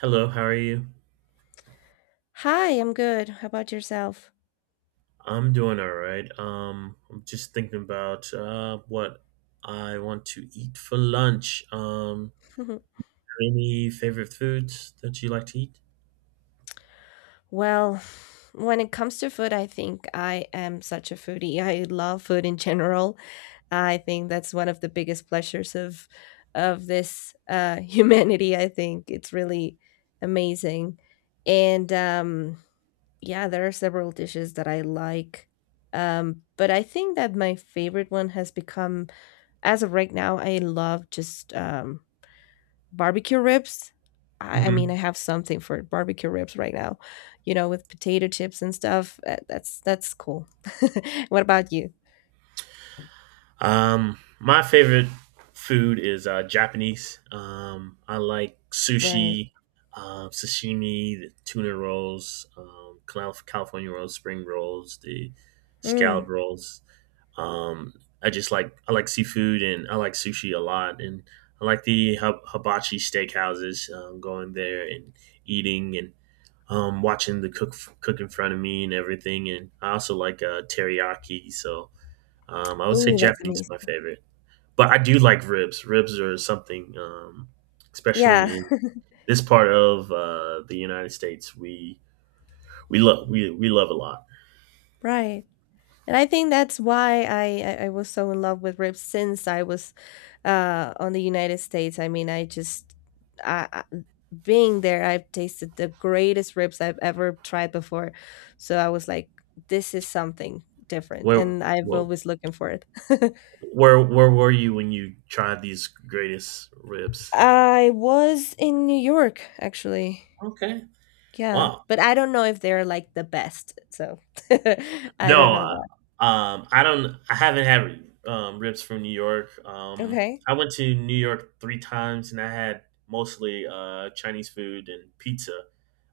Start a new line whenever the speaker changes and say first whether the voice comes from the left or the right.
right: Hello, how are you?
left: Hi, I'm good. How about yourself?
right: I'm doing all right. I'm just thinking about what I want to eat for lunch. Any favorite foods that you like to eat?
left: Well, when it comes to food, I think I am such a foodie. I love food in general. I think that's one of the biggest pleasures of this humanity. I think it's really amazing, and yeah, there are several dishes that I like. But I think that my favorite one has become, as of right now, I love just barbecue ribs. I mean, I have something for barbecue ribs right now, you know, with potato chips and stuff. That's cool. What about you?
right: My favorite food is Japanese. I like
left: Right.
right: sushi, sashimi, the tuna rolls, California rolls, spring rolls, the scallop
left: Mm.
right: rolls. Um, I like seafood and I like sushi a lot, and I like the hibachi steakhouses. Going there and eating and watching the cook cook in front of me and everything. And I also like teriyaki, so I would say
left: Oh, that's
right: Japanese is my
left: amazing.
right: favorite, but I do like ribs. Ribs are something, especially
left: Yeah,
right: in this part of the United States, we love a lot.
left: right. And I think that's why I was so in love with ribs since I was on the United States. I mean, I just I- being there, I've tasted the greatest ribs I've ever tried before. So I was like, this is something different,
right: Where
left: and I've
right: where
left: always looking for it.
right: where were you when you tried these greatest ribs?
left: I was in New York, actually.
right: Okay,
left: Yeah,
right: wow.
left: but I don't know if they're like the best, so I don't
right: No,
left: know that.
right: I don't. I haven't had ribs from New York. Um,
left: Okay.
right: I went to New York three times, and I had mostly Chinese food and pizza,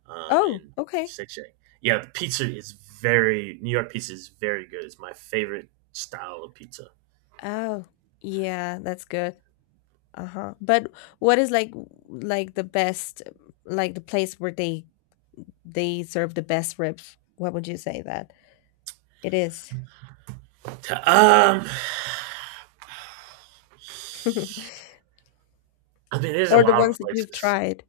left: Oh,
right: and
left: okay.
right: Shake Shack. Yeah, the pizza is very New York pizza is very good. It's my favorite style of pizza.
left: Oh, yeah, that's good. Uh-huh. But what is like the best, like, the place where they serve the best ribs? What would you say that it is?
right: Um, I mean, there's a
left: Or the
right: lot of
left: ones that you've
right: places.
left: tried?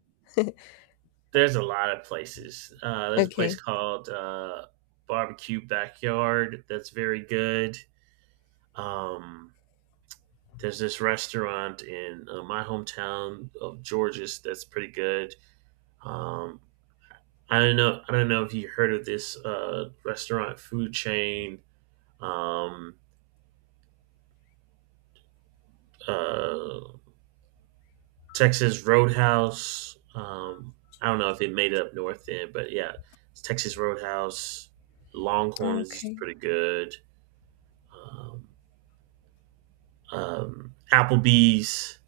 right: There's a lot of places. There's a place
left: Okay.
right: called Barbecue Backyard that's very good. Um, there's this restaurant in my hometown of Georges that's pretty good. Um, I don't know. I don't know if you heard of this restaurant food chain, um, uh, Texas Roadhouse. I don't know if it made it up north then, but yeah, it's Texas Roadhouse. Longhorn is
left: Okay.
right: pretty good. Um, Applebee's,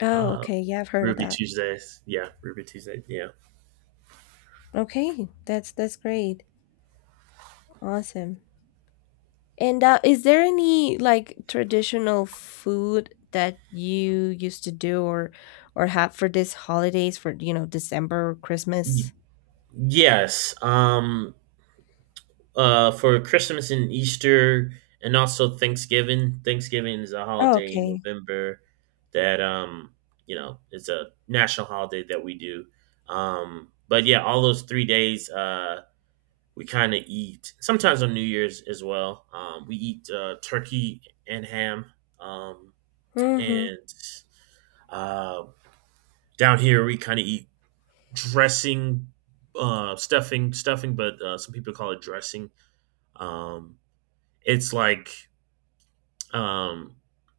left: Oh,
right: uh,
left: okay. Yeah, I've heard of
right: Ruby
left: that.
right: Tuesdays. Yeah, Ruby Tuesday. Yeah.
left: Okay. That's great. Awesome. And is there any like traditional food that you used to do or have for these holidays, for you know December or Christmas?
right: Yes. For Christmas and Easter, and also Thanksgiving. Thanksgiving is a
left: Oh,
right: holiday in
left: okay.
right: November that it's a national holiday that we do. But yeah, all those 3 days, we kind of eat. Sometimes on New Year's as well. We eat turkey and ham. Um.
left: Mm-hmm.
right: And uh, down here we kind of eat dressing, stuffing, but some people call it dressing. Um, it's like um,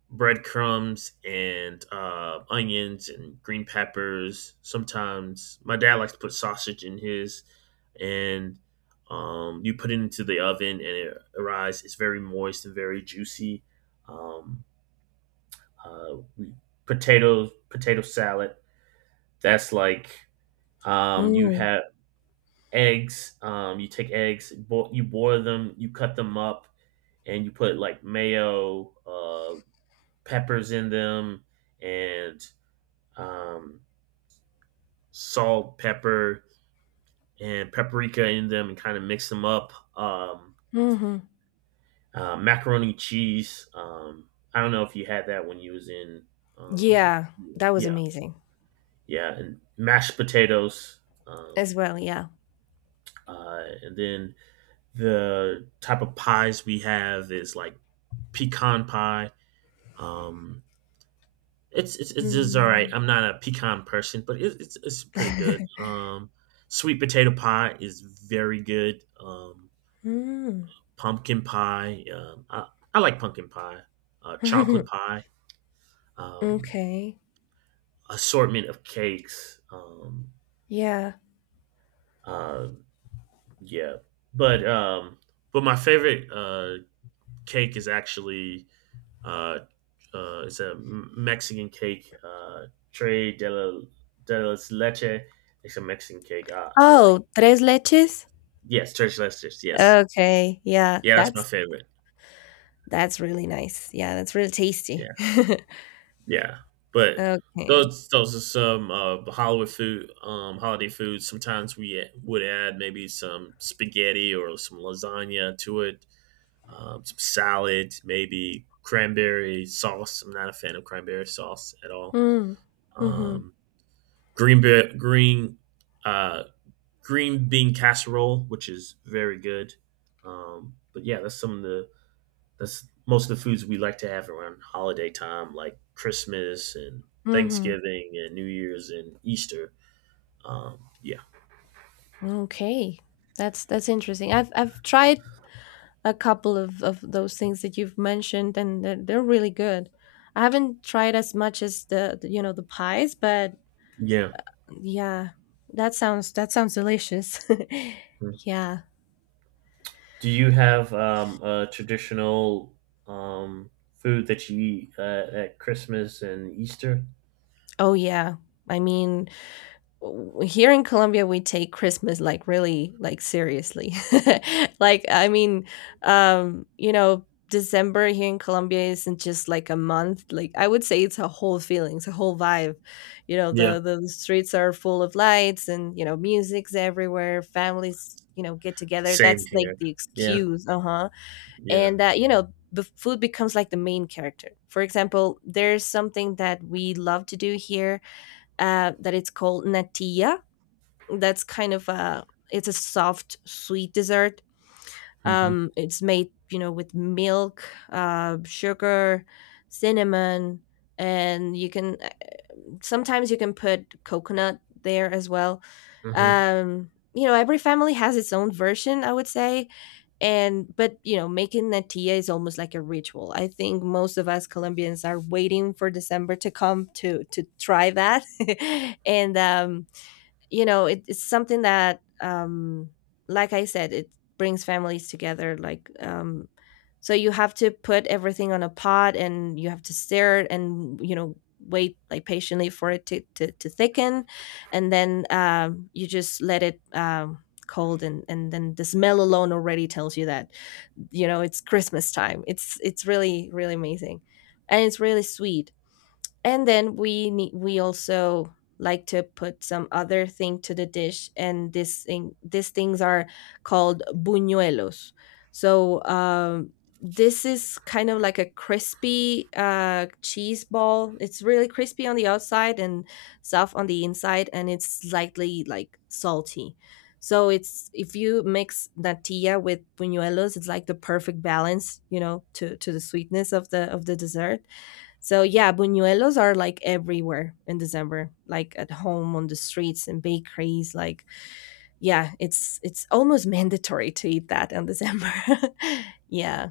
right: breadcrumbs and onions and green peppers. Sometimes my dad likes to put sausage in his, and you put it into the oven and it arrives. It's very moist and very juicy. Um, uh, we, potatoes, potato salad. That's like you
left: Mm.
right: have eggs. You take eggs, you boil them, you cut them up, and you put like mayo, peppers in them, and um, salt, pepper, and paprika in them, and kind of mix them up.
left: Hmm.
right: Macaroni cheese. I don't know if you had that when you was in. Um,
left: Yeah, that was
right: yeah,
left: amazing
right: yeah, and mashed potatoes. Um,
left: as well. Yeah.
right: and then the type of pies we have is like pecan pie. Um, It's it's it's just all right.
left: Mm.
right: I'm not a pecan person, but it's pretty good. Sweet potato pie is very good. Um,
left: Mm.
right: pumpkin pie. I like pumpkin pie. Chocolate pie. Um,
left: Okay.
right: assortment of cakes.
left: Yeah.
right: Uh, yeah, but um, but my favorite cake is actually uh, it's a Mexican cake. Tres de, la, de las leche. It's a Mexican cake. I like.
left: Oh, tres leches?
right: Yes, Church Lesters. Yes,
left: Okay. Yeah,
right: yeah, that's my
left: that's
right: favorite.
left: that's really nice. Yeah, that's really tasty.
right: Yeah, yeah. But
left: Okay.
right: those are some holiday food. Sometimes we would add maybe some spaghetti or some lasagna to it. Some salad, maybe cranberry sauce. I'm not a fan of cranberry sauce at all.
left: Mm. Mm-hmm.
right: Um, green be- green uh, green bean casserole, which is very good. But yeah, that's some of the That's most of the foods we like to have around holiday time, like Christmas and
left: Mhm.
right: Thanksgiving and New Year's and Easter. Yeah,
left: Okay. That's interesting. I've tried a couple of those things that you've mentioned, and they're really good. I haven't tried as much as the you know the pies, but
right: yeah.
left: yeah. That sounds delicious. Yeah.
right: Do you have a traditional um, food that you eat at Christmas and Easter?
left: Oh yeah. I mean, here in Colombia we take Christmas like really like seriously. Like I mean, you know, December here in Colombia isn't just like a month. Like I would say it's a whole feeling, it's a whole vibe. You know,
right: Yeah,
left: the streets are full of lights, and you know, music's everywhere, families, you know, get together.
right: same
left: That's like
right: here.
left: the
right: Yeah,
left: excuse, uh-huh.
right: yeah.
left: And that, you know, the food becomes like the main character. For example, there's something that we love to do here, that it's called natilla, that's kind of a it's a soft sweet dessert.
right: hmm
left: It's made, you know, with milk, sugar, cinnamon, and you can sometimes you can put coconut there as well.
right: hmm
left: You know, every family has its own version, I would say. And But you know, making natilla is almost like a ritual. I think most of us Colombians are waiting for December to come to try that. And you know, it's something that, like I said, it brings families together. Like, so you have to put everything on a pot, and you have to stir it, and you know, wait, like, patiently for it to to thicken. And then, you just let it, cold, and then the smell alone already tells you that, you know, it's Christmas time. It's really, really amazing, and it's really sweet. And then we also like to put some other thing to the dish, and this thing these things are called buñuelos. So, this is kind of like a crispy, cheese ball. It's really crispy on the outside and soft on the inside, and it's slightly like salty. So it's if you mix natilla with buñuelos, it's like the perfect balance, you know, to the sweetness of the dessert. So yeah, buñuelos are like everywhere in December, like at home, on the streets, and bakeries. Like, yeah, it's almost mandatory to eat that in December. Yeah.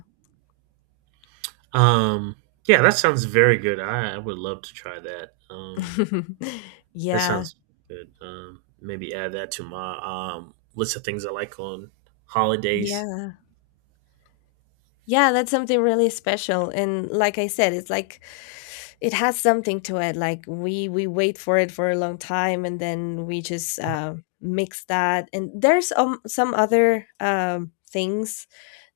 right: Um, yeah, that sounds very good. I would love to try that. Um, That
left: Yeah,
right: sounds good. Maybe add that to my list of things I like on holidays.
left: yeah, yeah. That's something really special, and like I said, it's like it has something to it. Like we wait for it for a long time, and then we just mix that. And there's some other things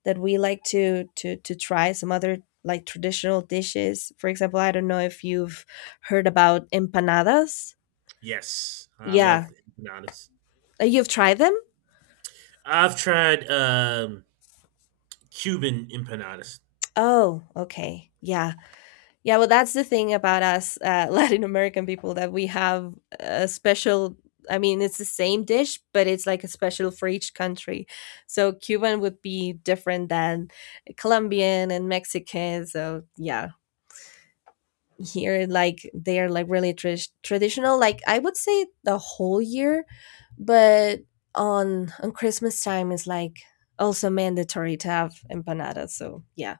left: that we like to try, some other like traditional dishes. For example, I don't know if you've heard about empanadas.
right: Yes, I
left: Yeah.
right: love empanadas.
left: You've tried them?
right: I've tried Cuban empanadas.
left: Oh, okay. Yeah. Yeah, well, that's the thing about us, Latin American people, that we have a special, I mean, it's the same dish, but it's like a special for each country. So Cuban would be different than Colombian and Mexican. So yeah, here, like, they are like really tr traditional, like, I would say the whole year, but on Christmas time is like also mandatory to have empanadas, so yeah.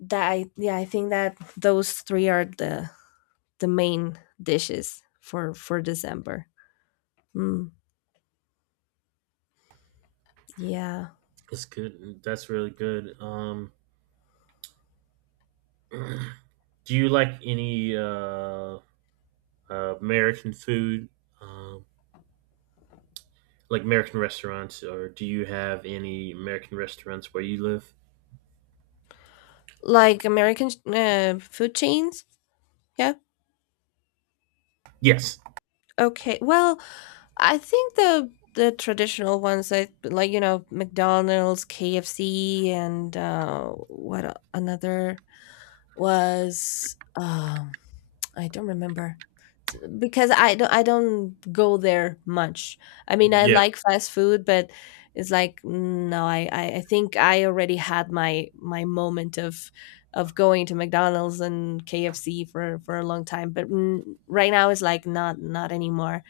left: Yeah, I think that those three are the main dishes for December. Mm. Yeah.
right: That's good. That's really good. Do you like any American food, um, like American restaurants, or do you have any American restaurants where you live?
left: Like American food chains? Yeah.
right: Yes.
left: Okay, well, I think the traditional ones, I like, you know, McDonald's, KFC, and what another was, I don't remember. Because I don't go there much. I mean, I
right: Yeah.
left: like fast food, but it's like, no, I think I already had my moment of going to McDonald's and KFC for a long time, but right now it's like not anymore.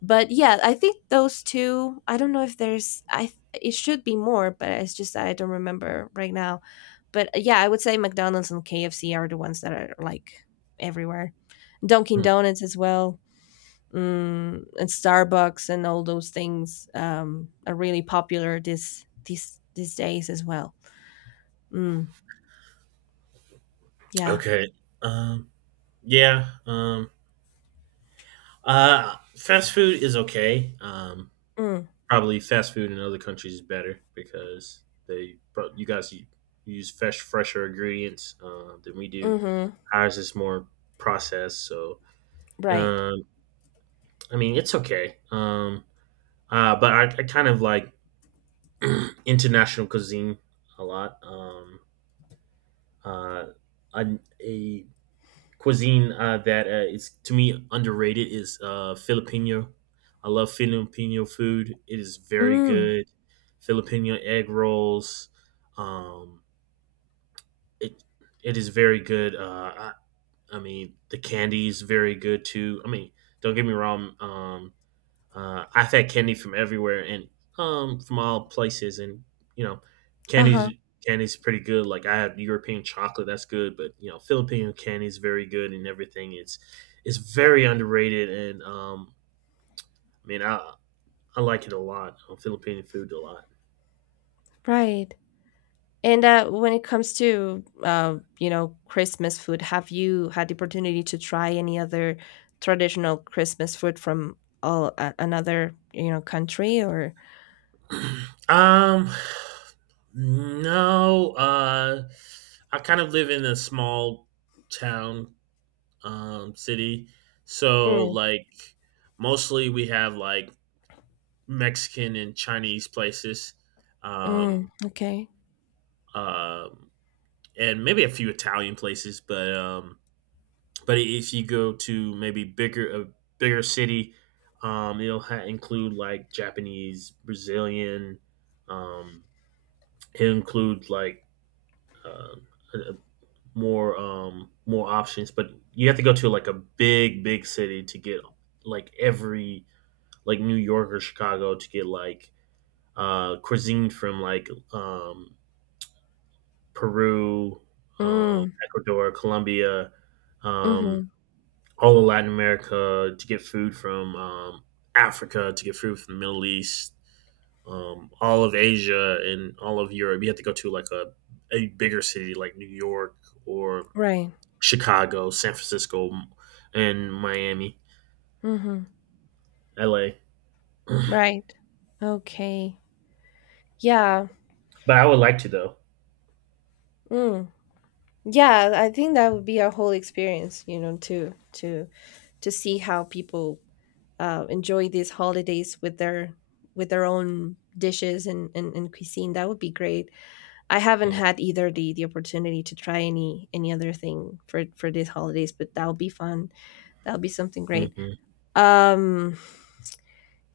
left: But yeah, I think those two. I don't know if it should be more, but it's just I don't remember right now. But yeah, I would say McDonald's and KFC are the ones that are like everywhere. Dunkin
right: Mm.
left: Donuts as well. And Starbucks and all those things, are really popular this these days as well. Mm. Yeah.
right: Okay. Um, yeah. Um, fast food is okay. Um,
left: Mm.
right: probably fast food in other countries is better because they but you guys use fresher ingredients than we do.
left: Mm-hmm.
right: Ours is more processed, so
left: Right.
right: um, I mean it's okay. But I kind of like international cuisine a lot. Uh, I, cuisine that is to me underrated is Filipino. I love Filipino food. It is very
left: Mm.
right: good. Filipino egg rolls. Um, it it is very good. I mean, the candy is very good too. I mean, don't get me wrong. I've had candy from everywhere and from all places, and you know,
left: Uh-huh.
right: candy's candy's pretty good. Like I have European chocolate, that's good, but you know, Filipino candy is very good and everything. It's very underrated, and I mean, I like it a lot. Filipino food a lot.
left: Right. And when it comes to, you know, Christmas food, have you had the opportunity to try any other traditional Christmas food from another, you know, country, or?
right: um, no, I kind of live in a small town, city, so
left: Mm.
right: like mostly we have like Mexican and Chinese places,
left: Mm,
right: um,
left: okay.
right: uh, and maybe a few Italian places. But if you go to maybe bigger city, it'll include like Japanese, Brazilian. Um, it'll include like uh, a- a- more more options, but you have to go to like a big city to get like every like New York or Chicago to get like cuisine from like Peru,
left: Mm.
right: Ecuador, Colombia, um,
left: Mm-hmm.
right: all of Latin America to get food from Africa, to get food from the Middle East, all of Asia, and all of Europe. You have to go to like a bigger city like New York or
left: Right.
right: Chicago, San Francisco, and Miami,
left: Mm-hmm.
right: LA.
left: Right. Okay. Yeah.
right: But I would like to though.
left: Mm. Yeah, I think that would be a whole experience, you know, to see how people enjoy these holidays with their own dishes, and cuisine. That would be great. I haven't
right: Yeah.
left: had either the opportunity to try any other thing for these holidays, but that'll be fun. That'll be something great.
right: hmm
left: um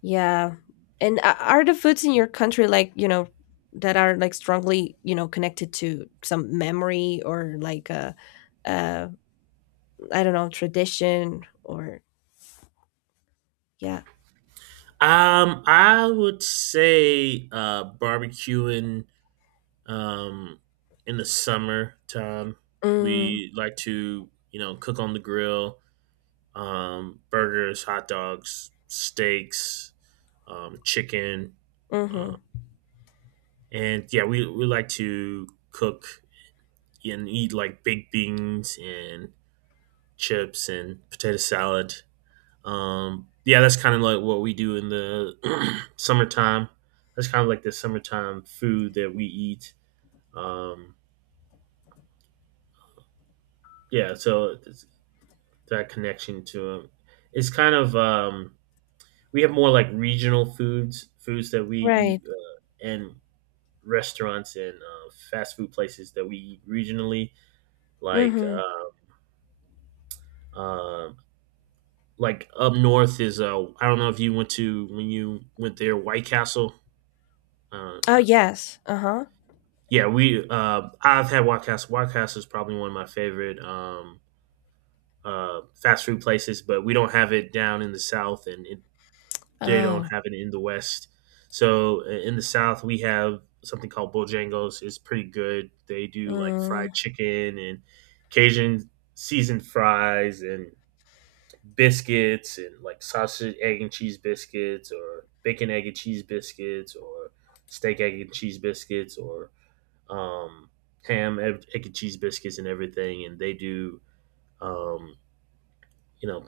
left: yeah. And are the foods in your country, like, you know, that are like strongly, you know, connected to some memory, or like, I a uh, I don't know, tradition, or yeah?
right: I would say barbecuing Um, in the summertime,
left: Mm.
right: we like to, cook on the grill, burgers, hot dogs, steaks, chicken.
left: Mm-hmm.
right: Um, and yeah, we like to cook and eat like baked beans and chips and potato salad. Yeah, that's kind of like what we do in the summertime. That's kind of like the summertime food that we eat. Um, yeah, so that connection to them. It's kind of, we have more like regional foods, foods that we eat,
left: Right.
right: and restaurants and fast food places that we eat regionally. Like
left: Mm-hmm.
right: uh, uh, like up north is I don't know if you went to when you went there White Castle. Uh,
left: Oh,
right: uh,
left: yes. Uh-huh.
right: yeah, we I've had White Castle. White Castle is probably one of my favorite fast food places, but we don't have it down in the south, and it they don't
left: Oh.
right: have it in the West. So in the South, we have something called Bojangles. It's pretty good. They do like
left: Mm.
right: fried chicken and Cajun seasoned fries and biscuits and like sausage, egg, and cheese biscuits or bacon, egg, and cheese biscuits or steak, egg, and cheese biscuits or um, ham, egg, and cheese biscuits and everything. And they do, um, you know,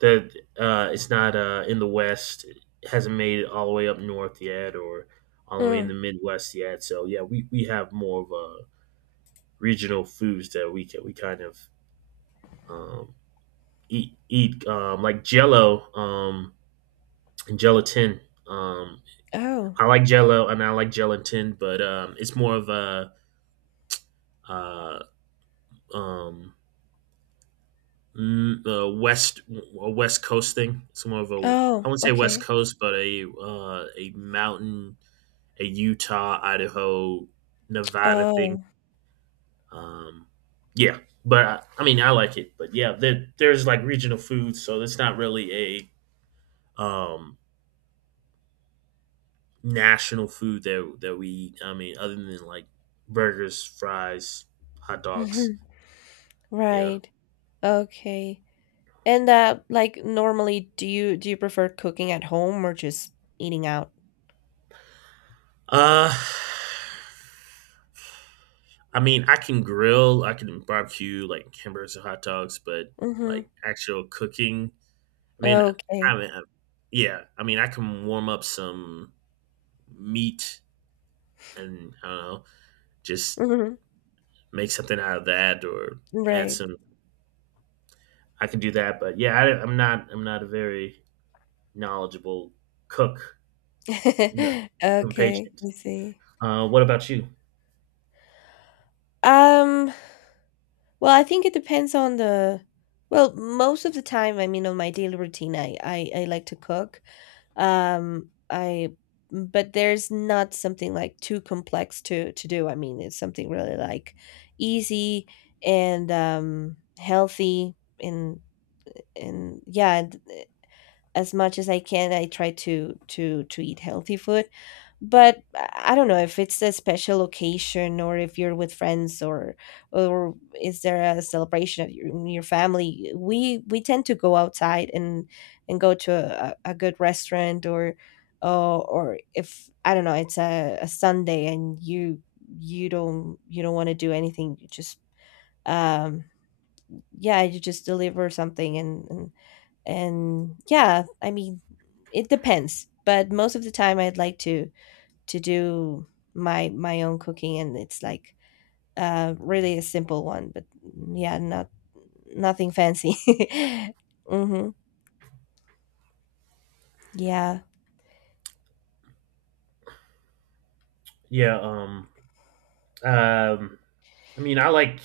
right: that it's not in the West, it hasn't made it all the way up north yet, or all the way in
left: Mm.
right: the Midwest yet. So yeah, we have more of regional foods that we can we kind of um, eat like Jello and gelatin. Um,
left: Oh.
right: I like Jello and I like gelatin, but it's more of a uh, um, West a West Coast thing. It's more of a.
left: Oh,
right: I wouldn't say West
left: okay.
right: Coast, but a Utah, Idaho, Nevada thing.
left: Oh.
right: Um, yeah, but I mean, I like it. But yeah, there's like regional foods, so it's not really a national food that we eat. I mean, other than like burgers, fries, hot dogs. Yeah.
left: Right. Okay. And, like, normally, do you prefer cooking at home, or just eating out?
right: Uh, I mean, I can grill, I can barbecue like hamburgers and hot dogs, but
left: Mhm.
right: like actual cooking. I mean,
left: Okay.
right: yeah. I mean, I can warm up some meat and I don't know, just
left: Mhm.
right: make something out of that or add
left: Right.
right: some. I can do that, but yeah, am not. I'm not a very knowledgeable cook. No, I'm
left: Okay,
right: patient.
left: I see.
right: What about you?
left: Um, well, I think it depends on the well, most of the time, I mean, on my daily routine, I like to cook. I But there's not something like too complex to do. I mean, it's something really like easy, and healthy, and and yeah, as much as I can. I try to eat healthy food, but I don't know if it's a special occasion, or if you're with friends, or is there a celebration of in your family. We tend to go outside and go to a good restaurant, or. Or if, I don't know, it's a Sunday, and you don't want to do anything, you just, um yeah, you just deliver something, and yeah, I mean, it depends, but most of the time I'd like to do my own cooking, and it's like, really a simple one, but yeah, nothing fancy. Mm-hmm. Yeah.
right: Yeah. Um. I mean,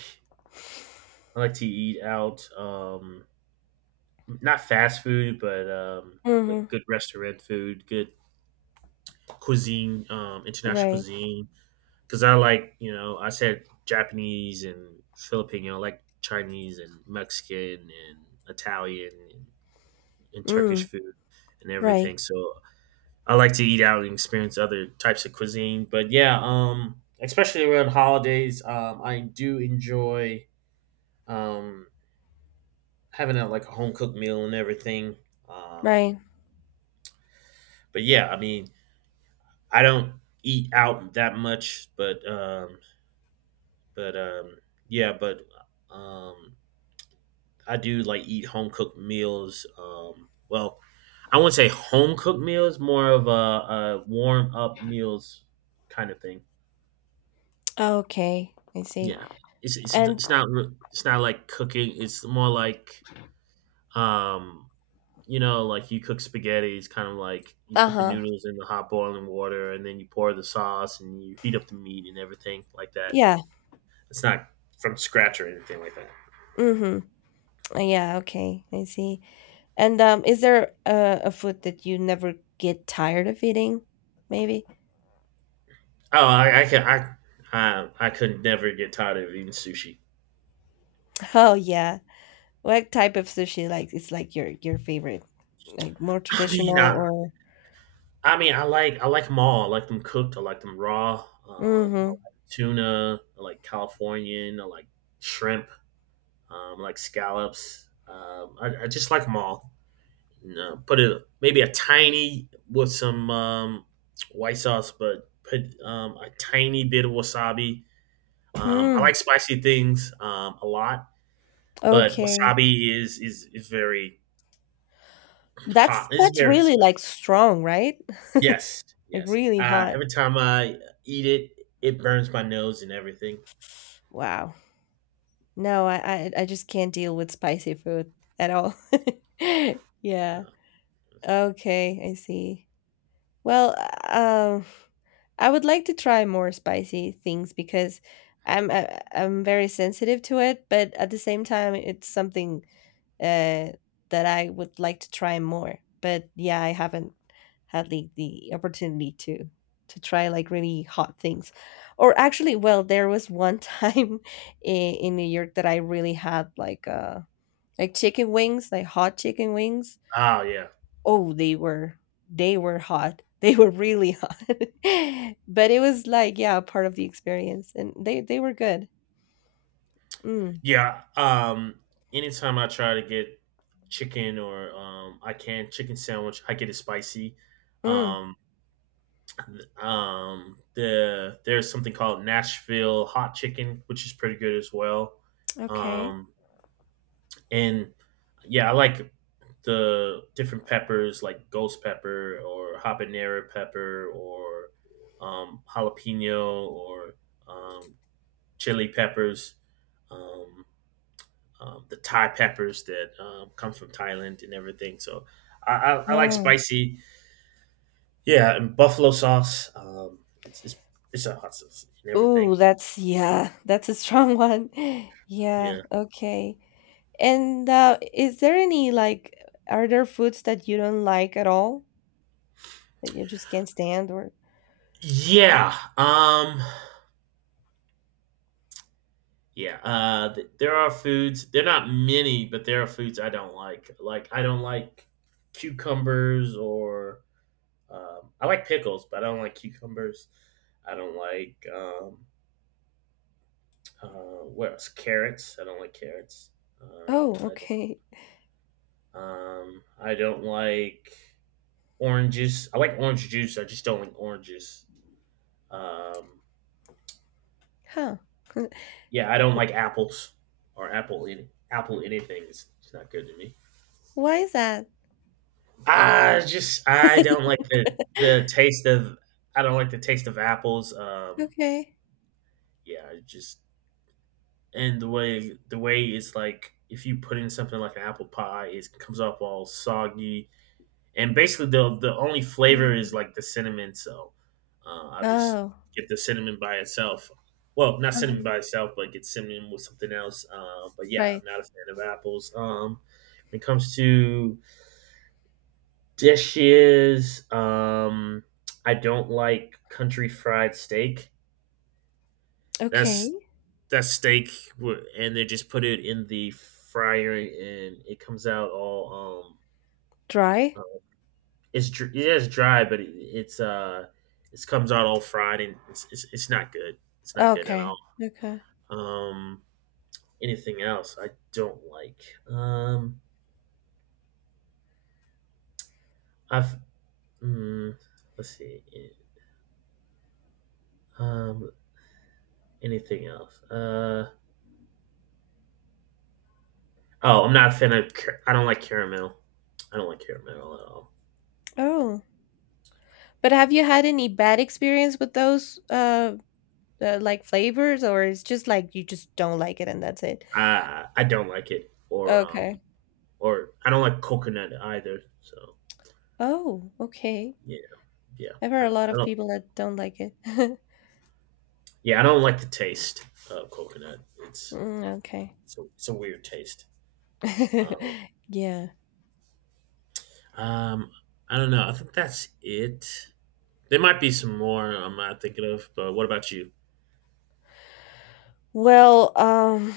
right: I like to eat out. Not fast food, but like
left: Mm-hmm.
right: good restaurant food, good cuisine, international
left: Right.
right: cuisine. Because I like I said Japanese and Filipino, I like Chinese and Mexican and Italian and Turkish
left: Mm.
right: food and
left: Right.
right: everything. So I like to eat out and experience other types of cuisine. But yeah, especially around holidays, I do enjoy um, having a, like a home cooked meal and everything. Um,
left: Right.
right: but yeah, I mean, I don't eat out that much, but um, yeah, but um, I do like eat home cooked meals. Well, I wouldn't say home cooked meals, more of a warm up meals kind of thing.
left: Okay, I see.
right: Yeah, it's it's
left: And
right: it's not re- it's not like cooking. It's more like um, you know, like you cook spaghetti. It's kind of like you put the
left: uh-huh.
right: noodles in the hot boiling water, and then you pour the sauce, and you heat up the meat and everything like that.
left: Yeah.
right: It's not from scratch or anything like that.
left: Mm-hmm. Yeah, okay, I see. And, is there a food that you never get tired of eating, maybe?
right: Oh, I can I. I could never get tired of eating sushi.
left: Oh yeah. What type of sushi, like, it's like your favorite? Like more
right: I mean,
left: traditional,
right: I,
left: or?
right: I mean, I like them all. I like them cooked. I like them raw. I
left: Mm-hmm.
right: like tuna. I like Californian. I like shrimp. I like scallops. Um, I just like them all. No, put it maybe a tiny with some white sauce, but put a tiny bit of wasabi. I
left: Mm.
right: like spicy things a lot, but
left: Okay.
right: wasabi is very hot.
left: That's
right: It's
left: that's
right: very
left: really
right: spicy.
left: like strong, right?
right: Yes,
left: Like
right: yes.
left: really hot.
right: Every time I eat it, it burns my nose and everything.
left: Wow. No, I just can't deal with spicy food at all. Yeah.
right: Uh,
left: Okay, I see. Well, I would like to try more spicy things, because I'm very sensitive to it, but at the same time, it's something, uh, that I would like to try more. But yeah, I haven't had the opportunity to try, like, really hot things. Or actually, well, there was one time in New York that I really had like chicken wings, like hot chicken wings.
right: Oh yeah,
left: Oh, they were hot. They were really hot. But it was like, yeah, part of the experience and they were good. Mm.
right: yeah. Anytime I try to get chicken or I can chicken sandwich, I get it spicy.
left: Mm.
right: Um, there's something called Nashville hot chicken, which is pretty good as well.
left: Okay.
right: Um, And yeah, I like the different peppers like ghost pepper or habanero pepper or jalapeno or um, chili peppers, um, the Thai peppers that come from Thailand and everything. So I like spicy. Yeah, and buffalo sauce. It's a hot sauce and everything.
left: Ooh, that's, yeah, that's a strong one. Yeah,
right: Yeah.
left: okay. And is there any like, are there foods that you don't like at all that you just can't stand or?
right: Yeah. Yeah, there are foods. They're not many, but there are foods I don't like. Like I don't like cucumbers or I like pickles, but I don't like cucumbers. I don't like what else? Carrots. I don't like carrots. Um,
left: Oh, okay.
right: I don't like oranges. I like orange juice. I just don't like oranges. Um,
left: Huh.
right: yeah, I don't like apples or apple any apple anything. It's not good to me.
left: Why is that?
right: I just I don't like the taste of I don't like the taste of apples.
left: Okay.
right: Yeah, it just and the way it's like if you put in something like an apple pie, it comes off all soggy and basically the only flavor is
left: Um,
right: like the cinnamon. So I'll just
left: oh,
right: get the cinnamon by itself. Well, not cinnamon
left: uh-huh.
right: by itself, but get cinnamon with something else. But yeah, I'm
left: Right.
right: not a fan of apples. When it comes to dishes, I don't like country fried steak.
left: Okay.
right: That's that's steak, and they just put it in the fryer, and it comes out all
left: Dry?
right: yeah, it's dry, but it comes out all fried, and it's not good. It's not good at
left: Okay.
right: all.
left: Okay.
right: Um, anything else I don't like. Um, I've mm, let's see. Um, anything else? Oh, I'm not a fan of. Car- I don't like caramel. I don't like caramel at all.
left: Oh, but have you had any bad experience with those like, flavors or it's just like you just don't like it and that's it?
right: I don't like it,
left: Okay.
right: or I don't like coconut either. So
left: Oh, okay.
right: yeah, yeah,
left: I've heard a lot
right: I
left: of
right: don't.
left: people that don't like it.
right: Yeah, I don't like the taste of coconut.
left: Mm, okay.
right: It's a weird taste. Um,
left: Yeah.
right: um, I don't know. I think that's it. There might be some more I'm not thinking of, but what about you?
left: Well,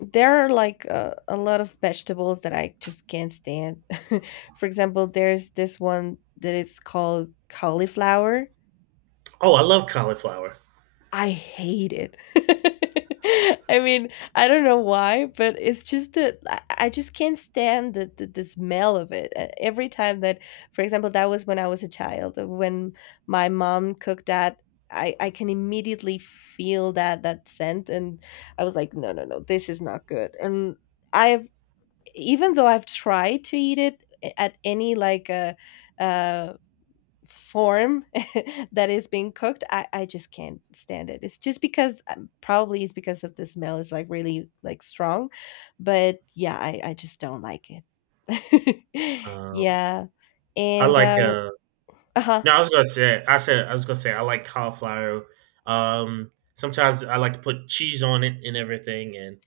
left: there are like, a lot of vegetables that I just can't stand. For example, there's this one that is called cauliflower.
right: Oh, I love cauliflower.
left: I hate it. I mean, I don't know why, but it's just that I just can't stand the smell of it. Every time that, for example, that was when I was a child. When my mom cooked that, I can immediately feel that scent, and I was like, no, no, no, this is not good. And I've even though I've tried to eat it at any, like, a uh, form that is being cooked, I just can't stand it. It's just because, probably it's because of the smell is like really, like, strong, but yeah, I just don't like it.
right: Uh,
left: Yeah.
right: I
left: And
right: like
left: uh-huh.
right: No, I was gonna say. I said I was gonna say I like cauliflower. Sometimes I like to put cheese on it and everything, and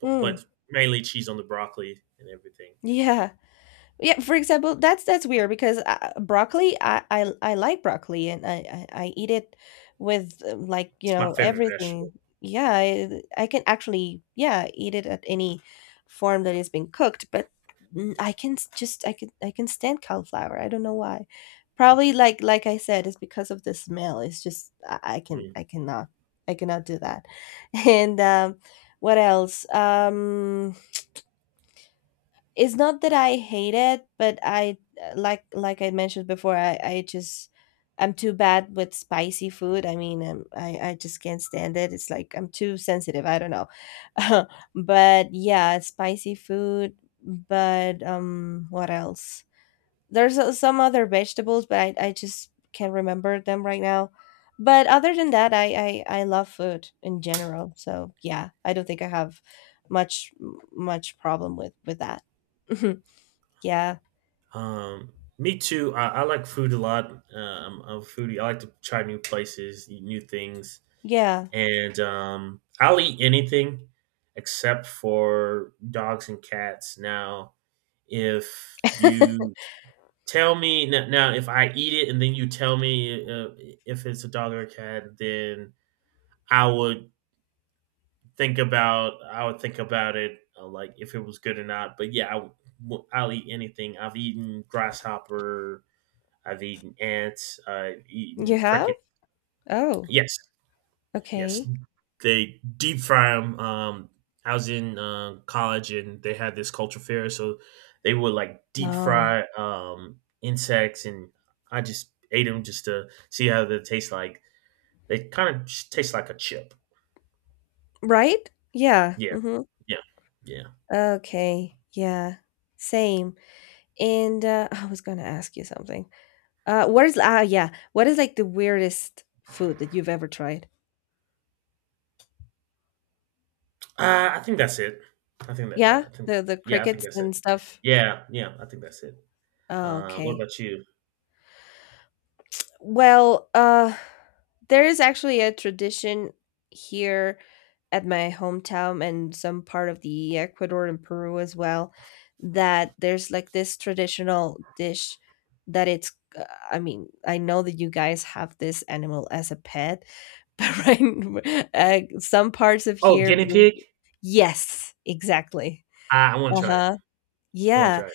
right: but
left: Mm,
right: but mainly cheese on the broccoli and everything.
left: yeah. Yeah, for example, that's weird because, broccoli, I like broccoli and I eat it with, like,
right: It's my favorite vegetable.
left: everything. Yeah, I can actually, yeah, eat it at any form that is being cooked, but just, I can stand cauliflower. I don't know why. Probably, like I said, it's because of the smell. It's just I, I can
right: Mhm.
left: I cannot I cannot do that. And, what else? It's not that I hate it, but I like I mentioned before, I'm too bad with spicy food. I mean, I just can't stand it. It's like I'm too sensitive. I don't know, but yeah, spicy food. But, what else? There's, some other vegetables, but I just can't remember them right now. But other than that, I love food in general. So yeah, I don't think I have much much problem with that. Yeah,
right: Um, me too. I like food a lot. I'm a foodie. I like to try new places, eat new things,
left: yeah.
right: and I'll eat anything except for dogs and cats. Now, if you Tell me now, now if I eat it and then you tell me if it's a dog or a cat, then I would think about I would think about it like if it was good or not. But yeah, I'll eat anything. I've eaten grasshopper. I've eaten ants. I've
left: You
right: eaten
left: have?
right: cricket.
left: Oh,
right: Yes. Yes,
left: okay.
right: they deep fry them. I was in college and they had this culture fair, so they would like deep
left: Oh,
right: fry insects, and I just ate them just to see how they taste like. They kind of taste like a chip.
left: right? Yeah.
right: Yeah,
left: Hmm.
right: yeah, yeah. So,
left: Okay. Yeah. Same. And I was gonna ask you something. What is ah yeah? What is, like, the weirdest food that you've ever tried?
right: I think that's it.
left: Yeah?
right: I think
left: The
right: yeah, I think
left: crickets
right: that's it.
left: and stuff?
right: Yeah, yeah, I think that's it.
left: Oh,
right: What
left: okay.
right: about you?
left: Well, there is actually a tradition here at my hometown and some part of the Ecuador and Peru as well that there's like this traditional dish that it's, I mean, I know that you guys have this animal as a pet, but right, some parts of
right: Oh,
left: here
right: guinea
left: will.
right: pig.
left: Yes, exactly.
right: I want to try it.
left: Uh-huh.
right: I want to
left: Yeah.
right: try it.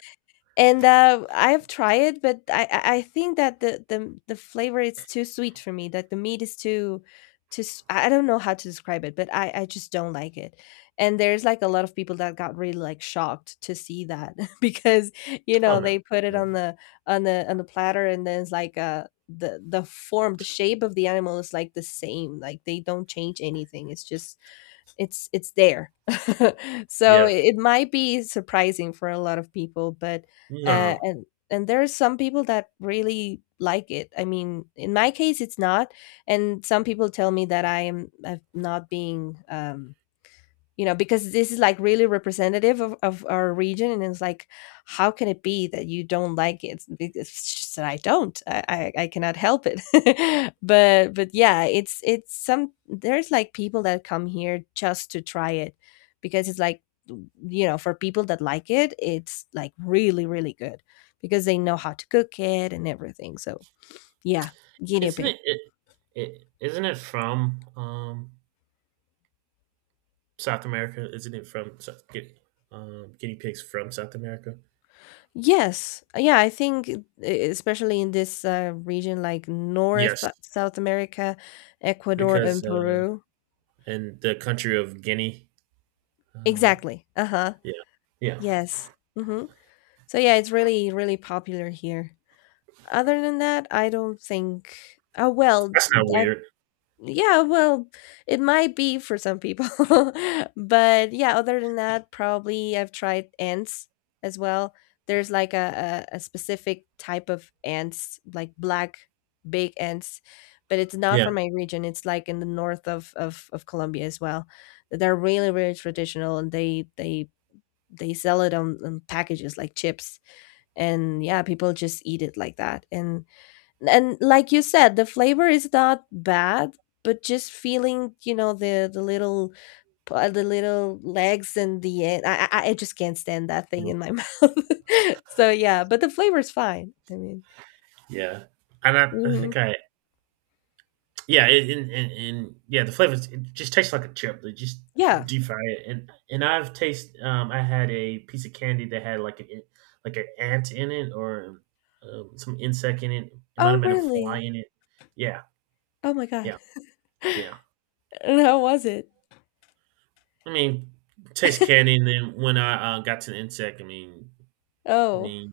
left: And I've tried it, but I think that the flavor is too sweet for me. That the meat is too. I don't know how to describe it, but I just don't like it. And there's like a lot of people that got really, like, shocked to see that because, you
right: Oh
left: know,
right: no,
left: they put it
right: no.
left: on the, on the platter, and then it's like, the shape of the animal is like the same, like they don't change anything, it's just, it's there. So
right: Yeah,
left: it might be surprising for a lot of people, but
right: no.
left: and there are some people that really like it. I mean, in my case, it's not, and some people tell me that I am, I not being, you know, because this is like really representative of our region, and it's like, how can it be that you don't like it. It's just that I don't I cannot help it. But, yeah, it's some there's like people that come here just to try it because it's like, for people that like it, it's like really, really good because they know how to cook it and everything. So yeah, guinea
right: Isn't
left: pig.
right: it, it, isn't it from South America? Isn't it from Sou- gu- guinea pigs from South America?
left: Yes. Yeah, I think especially in this, region like North
right: Yes,
left: South America, Ecuador
right: because
left: and Peru.
right: in the country of Guinea, uh,
left: Exactly. Uh-huh.
right: yeah, yeah,
left: Yes. Mm-hmm. So yeah, it's really, really popular here. Other than that, I don't think. Oh, well,
right: that's not weird.
left: yeah, well, it might be for some people. But yeah, other than that, probably I've tried ants as well. There's like a specific type of ants, like black big ants, but it's not
right: Yeah,
left: from my region. It's like in the north of Colombia as well. They're really, really traditional, and they sell it on packages like chips. And yeah, people just eat it like that. And, like you said, the flavor is not bad, but just feeling, the little legs and the end, I just can't stand that thing in my mouth. So yeah, but the flavor's fine, I mean.
right: yeah, and I
left: Mhm.
right: think I yeah, it, and yeah, the flavors it just tastes like a chip. They just
left: Yeah.
right: deep fry it, and I've tasted. I had a piece of candy that had like a like an ant in it or some insect in it. It might
left: Oh,
right: have been a fly
left: really?
right: in it. Yeah,
left: Oh my god.
right: yeah, yeah.
left: And how was it?
right: I mean, taste candy, and then when I got to the insect, I
left: Oh.
right: mean,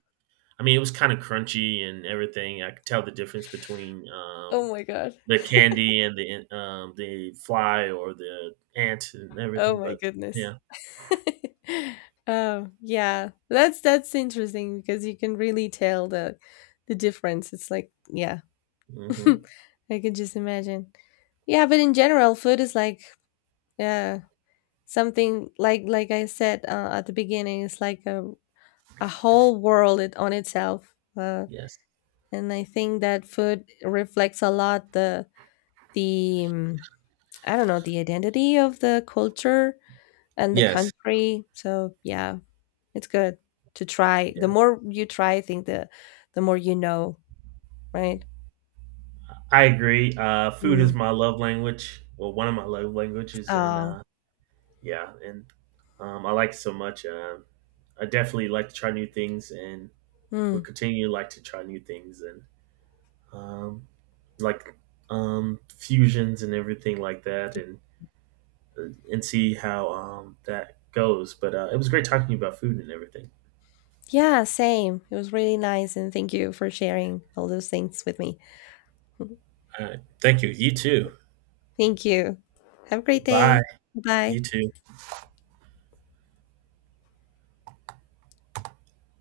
right: I mean, it was kind of crunchy and everything. I could tell the difference between
left: Oh my god.
right: the candy and the fly or the ant and
left: Oh
right: everything,
left: my
right: but
left: goodness.
right: yeah.
left: Oh yeah, that's interesting because you can really tell the difference, it's like, yeah.
right: Hmm.
left: I can just imagine. Yeah, but in general, food is like, yeah, something like I said, at the beginning, it's like a whole world it, on itself.
right: Yes.
left: And I think that food reflects a lot, the I don't know, the identity of the culture and the
right: Yes.
left: country. So yeah, it's good to try. The
right: Yeah.
left: more you try, I think, the more you know, right?
right: I agree. Food is
left: Mm.
right: my love language. Well, one of my love languages, and
left: Oh.
right: yeah, and I like it so much. I definitely like to try new things, and will
left: Mm.
right: continue to like to try new things, and um, like fusions and everything like that, and see how that goes. But it was great talking to you about food and everything.
left: Yeah, same. It was really nice, and thank you for sharing all those things with me.
right: All right. Thank you. You too.
left: Thank you. Have a great
right: Bye.
left: day.
right: You
left: Bye.
right: too.